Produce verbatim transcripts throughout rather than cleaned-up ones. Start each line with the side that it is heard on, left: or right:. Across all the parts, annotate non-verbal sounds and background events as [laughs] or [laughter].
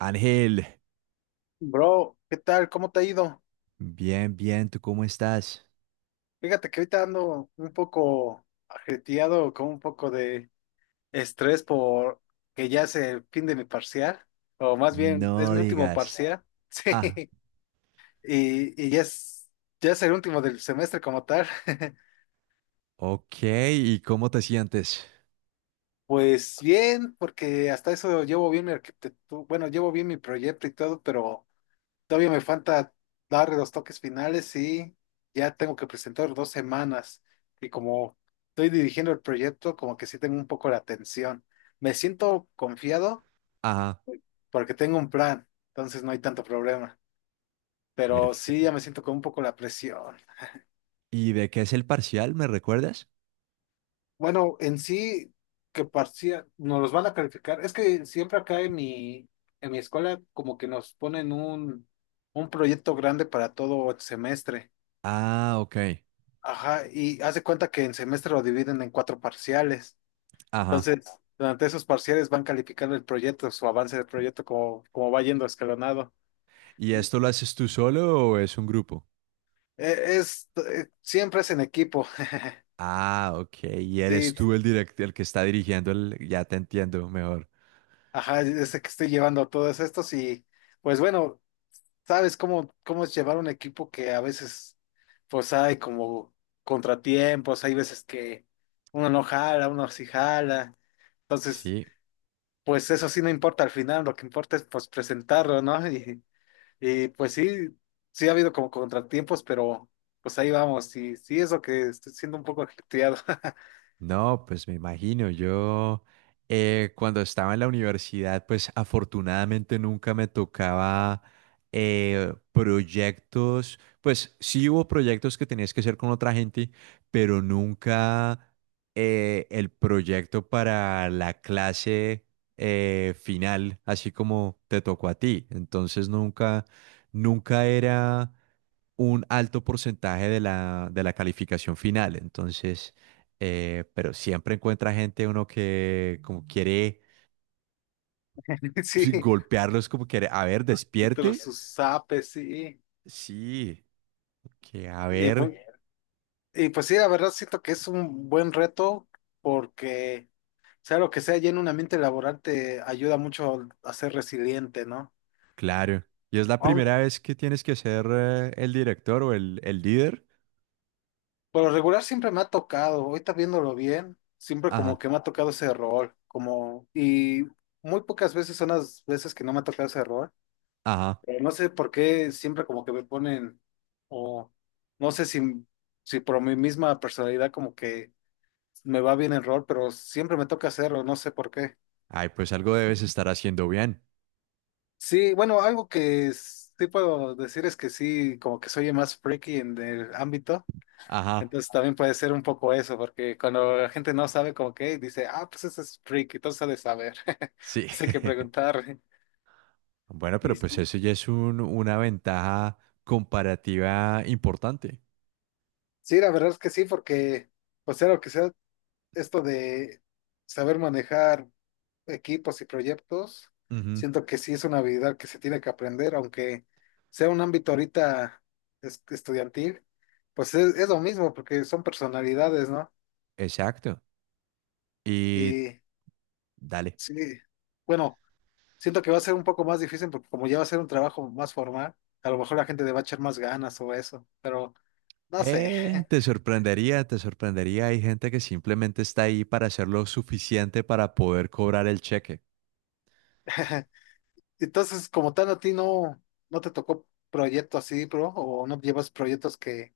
right: Ángel,
left: Bro, ¿qué tal? ¿Cómo te ha ido?
right: bien, bien, ¿tú cómo estás?
left: Fíjate que ahorita ando un poco ajetreado, con un poco de estrés por que ya es el fin de mi parcial, o más bien es
right: No
left: mi último
right: digas.
left: parcial, [laughs]
right: Ah,
left: sí, y, y ya es, ya es el último del semestre como tal. [laughs]
right: ok, ¿y cómo te sientes?
left: Pues bien, porque hasta eso llevo bien mi arquitectura, bueno, llevo bien mi proyecto y todo, pero todavía me falta dar los toques finales y ya tengo que presentar dos semanas. Y como estoy dirigiendo el proyecto, como que sí tengo un poco la tensión. Me siento confiado
right: Ajá,
left: porque tengo un plan, entonces no hay tanto problema. Pero sí, ya
right: perfecto.
left: me siento con un poco la presión.
right: ¿Y de qué es el parcial, me recuerdas?
left: Bueno, en sí, que parecía, nos los van a calificar. Es que siempre acá en mi, en mi escuela como que nos ponen un, un proyecto grande para todo el semestre.
right: Ah, ok,
left: Ajá, y haz de cuenta que en semestre lo dividen en cuatro parciales.
right: ajá.
left: Entonces, durante esos parciales van calificando el proyecto, su avance del proyecto, como, como va yendo escalonado.
right: ¿Y
left: Y
right: esto lo haces tú solo o es un grupo?
left: eh, es, eh, siempre es en equipo. [laughs]
right: Ah, ok, y eres
left: Sí,
right: tú el direct- el que está dirigiendo el... Ya te entiendo mejor.
left: ajá, es el que estoy llevando todos estos y pues bueno, sabes cómo, cómo es llevar un equipo que a veces pues hay como contratiempos, hay veces que uno no jala, uno sí jala. Entonces,
right: Sí.
left: pues eso sí no importa al final, lo que importa es pues presentarlo, ¿no? Y, y, pues sí, sí ha habido como contratiempos, pero pues ahí vamos, y sí es lo que estoy siendo un poco hateado.
right: No, pues me imagino, yo, eh, cuando estaba en la universidad, pues afortunadamente nunca me tocaba, eh, proyectos, pues sí hubo proyectos que tenías que hacer con otra gente, pero nunca, eh, el proyecto para la clase, eh, final, así como te tocó a ti. Entonces nunca, nunca era un alto porcentaje de la, de la calificación final. Entonces, eh, pero siempre encuentra gente uno que como quiere
left: [laughs]
right: pues
left: Sí,
right: golpearlos, como quiere, a ver,
left: pero
right: despierte.
left: sus zapes, sí.
right: Sí, que a
left: Y pues,
right: ver,
left: y pues sí, la verdad siento que es un buen reto porque sea lo que sea, ya en un ambiente laboral te ayuda mucho a ser resiliente, ¿no?
right: claro. Y es la primera vez que tienes que ser, eh, el director o el, el líder.
left: Por lo regular siempre me ha tocado, ahorita viéndolo bien, siempre como
right: Ajá,
left: que me ha tocado ese rol, como, y muy pocas veces son las veces que no me ha tocado ese rol,
right: ajá.
left: pero no sé por qué siempre como que me ponen, o no sé si, si por mi misma personalidad como que me va bien el rol, pero siempre me toca hacerlo, no sé por qué.
right: Ay, pues algo debes estar haciendo bien.
left: Sí, bueno, algo que sí puedo decir es que sí, como que soy el más freaky en el ámbito.
right: Ajá,
left: Entonces también puede ser un poco eso, porque cuando la gente no sabe como que dice, ah, pues ese es freak, entonces ha de saber. [laughs]
right: sí.
left: Así que
right: [laughs]
left: preguntar.
right: Bueno,
left: Y
right: pero pues
left: sí,
right: eso ya es un- una ventaja comparativa importante.
left: sí, la verdad es que sí, porque, o sea, lo que sea, esto de saber manejar equipos y proyectos,
right: Ujú.
left: siento que sí es una habilidad que se tiene que aprender, aunque sea un ámbito ahorita es- estudiantil, pues es, es lo mismo, porque son personalidades, ¿no?
right: Exacto. Y
left: Y
right: dale.
left: sí, bueno. Siento que va a ser un poco más difícil porque como ya va a ser un trabajo más formal, a lo mejor la gente le va a echar más ganas o eso, pero no sé.
right: Eh, te sorprendería, te sorprendería. Hay gente que simplemente está ahí para hacer lo suficiente para poder cobrar el cheque.
left: [laughs] Entonces, como tal, a ti no, no te tocó proyecto así, bro, o no llevas proyectos que,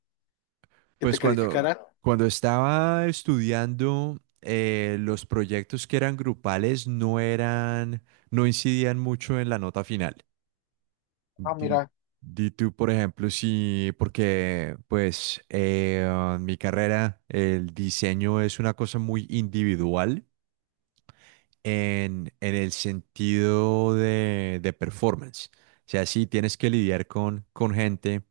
left: que
right: Pues
left: te
right: cuando,
left: calificaran.
right: cuando estaba estudiando, eh, los proyectos que eran grupales no eran, no incidían mucho en la nota final.
left: Ah,
right: Di,
left: mira,
right: di tú, por ejemplo, si, porque pues, eh, en mi carrera el diseño es una cosa muy individual. en, en el sentido de, de performance. O sea, sí tienes que lidiar con, con gente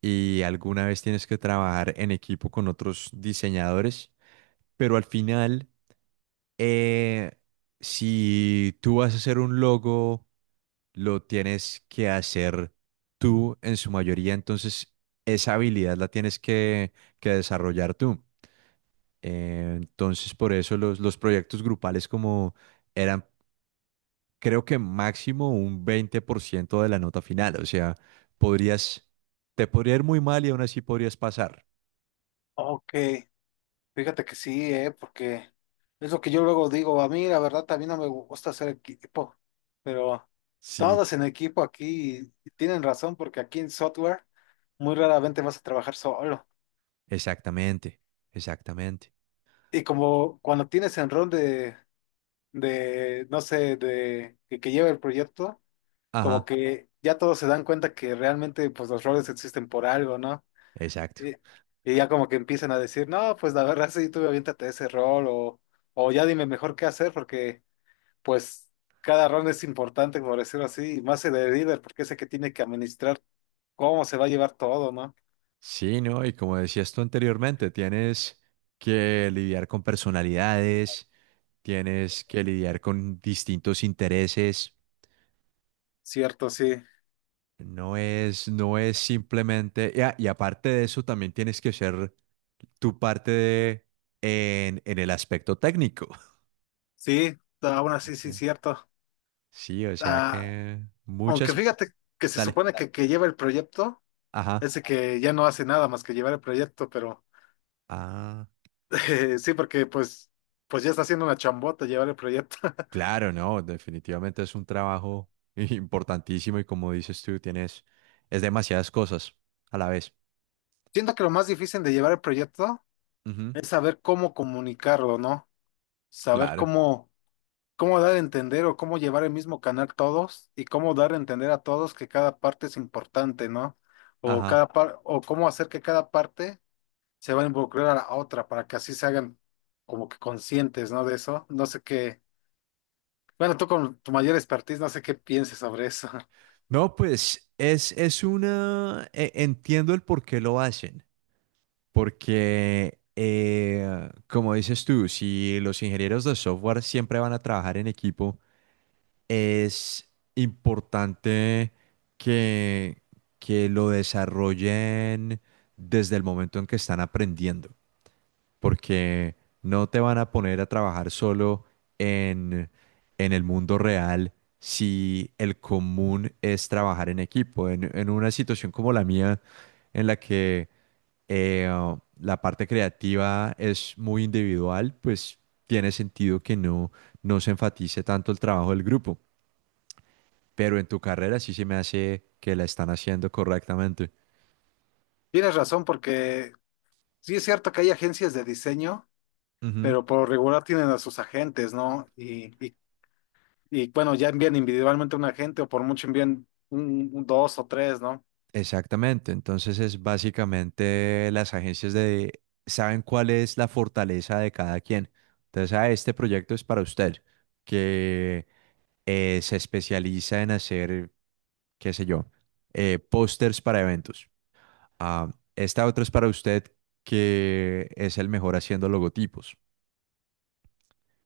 right: y alguna vez tienes que trabajar en equipo con otros diseñadores, pero al final, eh, si tú vas a hacer un logo, lo tienes que hacer tú en su mayoría, entonces esa habilidad la tienes que, que desarrollar tú. Eh, entonces, por eso los, los proyectos grupales como eran creo que máximo un veinte por ciento de la nota final. O sea, podrías, te podría ir muy mal y aún así podrías pasar.
left: ok, fíjate que sí, eh, porque es lo que yo luego digo, a mí la verdad también no me gusta hacer equipo, pero
right: Sí,
left: todos en equipo aquí tienen razón porque aquí en software muy raramente vas a trabajar solo.
right: exactamente, exactamente.
left: Y como cuando tienes enrón de, de, no sé, de que, que lleva el proyecto, como
right: Ajá,
left: que ya todos se dan cuenta que realmente pues los roles existen por algo, ¿no?
right: exacto.
left: Y, y ya como que empiezan a decir, no, pues la verdad sí, tú aviéntate ese rol o, o ya dime mejor qué hacer porque pues cada rol es importante, por decirlo así, y más el de líder porque es el que tiene que administrar cómo se va a llevar todo, ¿no?
right: Sí, ¿no? Y como decías tú anteriormente, tienes que lidiar con personalidades, tienes que lidiar con distintos intereses.
left: Cierto, sí.
right: No es, no es simplemente, y a- y aparte de eso, también tienes que ser tu parte de, en, en el aspecto técnico.
left: Sí, aún así sí,
right: Ya.
left: cierto.
right: Sí, o sea
left: Ah,
right: que
left: aunque
right: muchas...
left: fíjate que, se
right: Dale.
left: supone que, que lleva el proyecto,
right: Ajá.
left: ese que ya no hace nada más que llevar el proyecto, pero
right: Ah,
left: [laughs] eh, sí, porque pues, pues ya está haciendo una chambota llevar el proyecto. [laughs]
right: claro, no, definitivamente es un trabajo [laughs] importantísimo y como dices tú, tienes... Es demasiadas cosas a la vez.
left: Siento que lo más difícil de llevar el proyecto
right: Ujú.
left: es saber cómo comunicarlo, ¿no? Saber
right: Claro.
left: cómo, cómo dar a entender o cómo llevar el mismo canal todos y cómo dar a entender a todos que cada parte es importante, ¿no? O
right: Ajá.
left: cada par- o cómo hacer que cada parte se va a involucrar a la otra para que así se hagan como que conscientes, ¿no? De eso. No sé qué. Bueno, tú con tu mayor expertise, no sé qué pienses sobre eso. [laughs]
right: No, pues es, es una... e- Entiendo el por qué lo hacen. Porque, eh, como dices tú, si los ingenieros de software siempre van a trabajar en equipo, es importante que, que lo desarrollen desde el momento en que están aprendiendo, porque no te van a poner a trabajar solo en, en el mundo real si el común es trabajar en equipo. En, en una situación como la mía, en la que, eh, la parte creativa es muy individual, pues tiene sentido que no, no se enfatice tanto el trabajo del grupo, pero en tu carrera sí se me hace que la están haciendo correctamente.
left: Tienes razón, porque sí es cierto que hay agencias de diseño,
right: Ujú.
left: pero por lo regular tienen a sus agentes, ¿no? Y, y, y, bueno, ya envían individualmente un agente o por mucho envían un, un dos o tres, ¿no?
right: Exactamente, entonces es básicamente las agencias de saben cuál es la fortaleza de cada quien. Entonces, ah, este proyecto es para usted, que, eh, se especializa en hacer, qué sé yo, eh, pósters para eventos. Ah, esta otra es para usted, que es el mejor haciendo logotipos.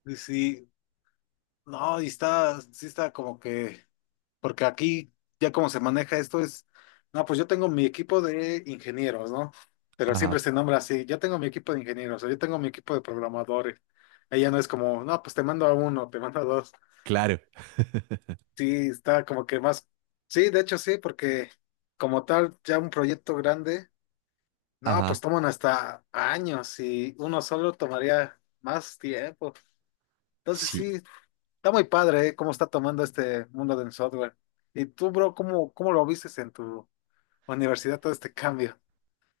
left: Y sí, no, y está, sí está como que... Porque aquí ya como se maneja esto es, no, pues yo tengo mi equipo de ingenieros, ¿no? Pero siempre
right: Ajá,
left: se nombra así, yo tengo mi equipo de ingenieros, o yo tengo mi equipo de programadores. Ella no es como, no, pues te mando a uno, te mando a dos.
right: claro. [laughs]
left: Sí, está como que más, sí, de hecho sí, porque como tal, ya un proyecto grande, no, pues
right: Ajá,
left: toman hasta años y uno solo tomaría más tiempo. Entonces
right: sí.
left: sí, está muy padre, ¿eh? Cómo está tomando este mundo del software. ¿Y tú, bro, cómo, cómo lo vistes en tu universidad todo este cambio?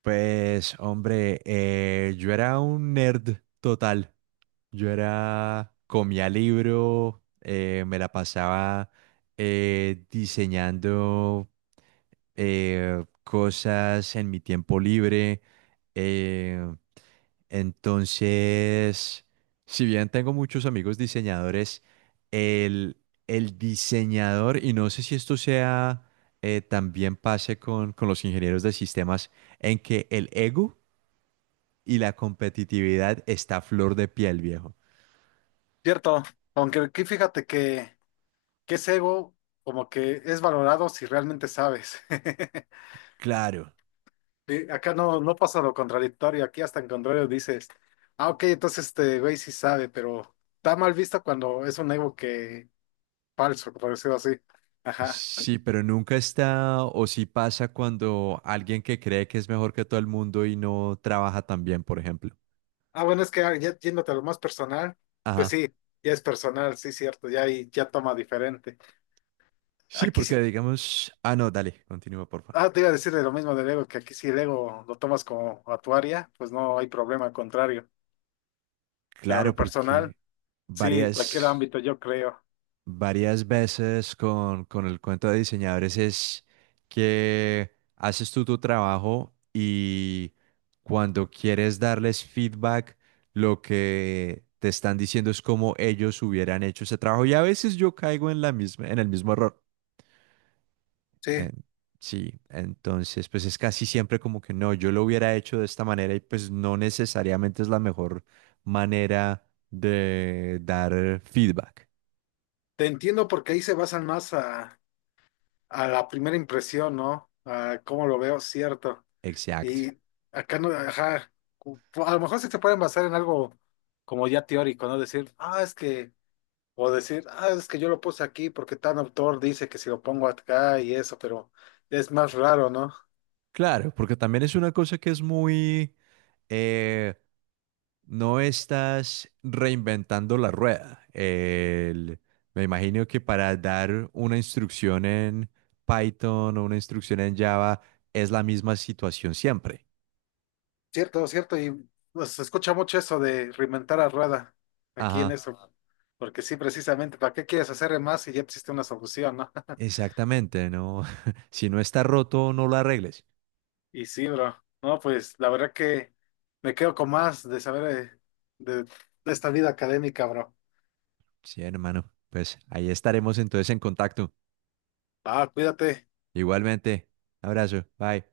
right: Pues, hombre, eh, yo era un nerd total. Yo era, comía libro, eh, me la pasaba, eh, diseñando, eh, cosas en mi tiempo libre. eh, entonces, si bien tengo muchos amigos diseñadores, el, el diseñador, y no sé si esto sea, eh, también pase con, con los ingenieros de sistemas, en que el ego y la competitividad está a flor de piel, viejo.
left: Cierto, aunque aquí fíjate que, que ese ego como que es valorado si realmente sabes. [laughs]
right: Claro,
left: Sí, acá no, no pasa lo contradictorio, aquí hasta en contrario dices, ah, ok, entonces este güey sí sabe, pero está mal visto cuando es un ego que falso, por decirlo así. Ajá.
right: sí, pero nunca está o sí pasa cuando alguien que cree que es mejor que todo el mundo y no trabaja tan bien, por ejemplo.
left: Ah, bueno, es que ah, ya yéndote a lo más personal, pues
right: Ajá.
left: sí, ya es personal, sí, cierto, ya ahí ya toma diferente.
right: Sí,
left: Aquí sí.
right: porque digamos, ah, no, dale, continúa, por favor.
left: Ah, te iba a decir de lo mismo del ego, que aquí si el ego lo tomas como a tu área, pues no hay problema, al contrario. Pero a
right: Claro,
left: lo personal,
right: porque
left: sí, cualquier
right: varias...
left: ámbito, yo creo.
right: varias veces con, con el cuento de diseñadores es que haces tú tu trabajo y cuando quieres darles feedback, lo que te están diciendo es cómo ellos hubieran hecho ese trabajo. Y a veces yo caigo en la misma, en el mismo error.
left: Sí,
right: En- sí, entonces pues es casi siempre como que no, yo lo hubiera hecho de esta manera y pues no necesariamente es la mejor manera de dar feedback.
left: te entiendo porque ahí se basan más a, a la primera impresión, ¿no? A cómo lo veo, cierto.
right: Exacto.
left: Y acá no, ajá, cu- a lo mejor sí se pueden basar en algo como ya teórico, ¿no? Decir, ah, es que, o decir, ah, es que yo lo puse aquí porque tal autor dice que si lo pongo acá y eso, pero es más raro, ¿no?
right: Claro, porque también es una cosa que es muy... eh, no estás reinventando la rueda. El- me imagino que para dar una instrucción en Python o una instrucción en Java es la misma situación siempre.
left: Cierto, cierto, y pues, se escucha mucho eso de reinventar a rueda aquí en
right: Ajá,
left: eso, porque sí, precisamente, ¿para qué quieres hacer de más si ya existe una solución, no? [laughs]
right: exactamente, ¿no? [laughs] Si no está roto, no lo arregles.
left: Y sí, bro, no, pues la verdad que me quedo con más de saber de, de de esta vida académica, bro.
right: Sí, hermano, pues ahí estaremos entonces en contacto.
left: Ah, cuídate.
right: Igualmente, abrazo, bye.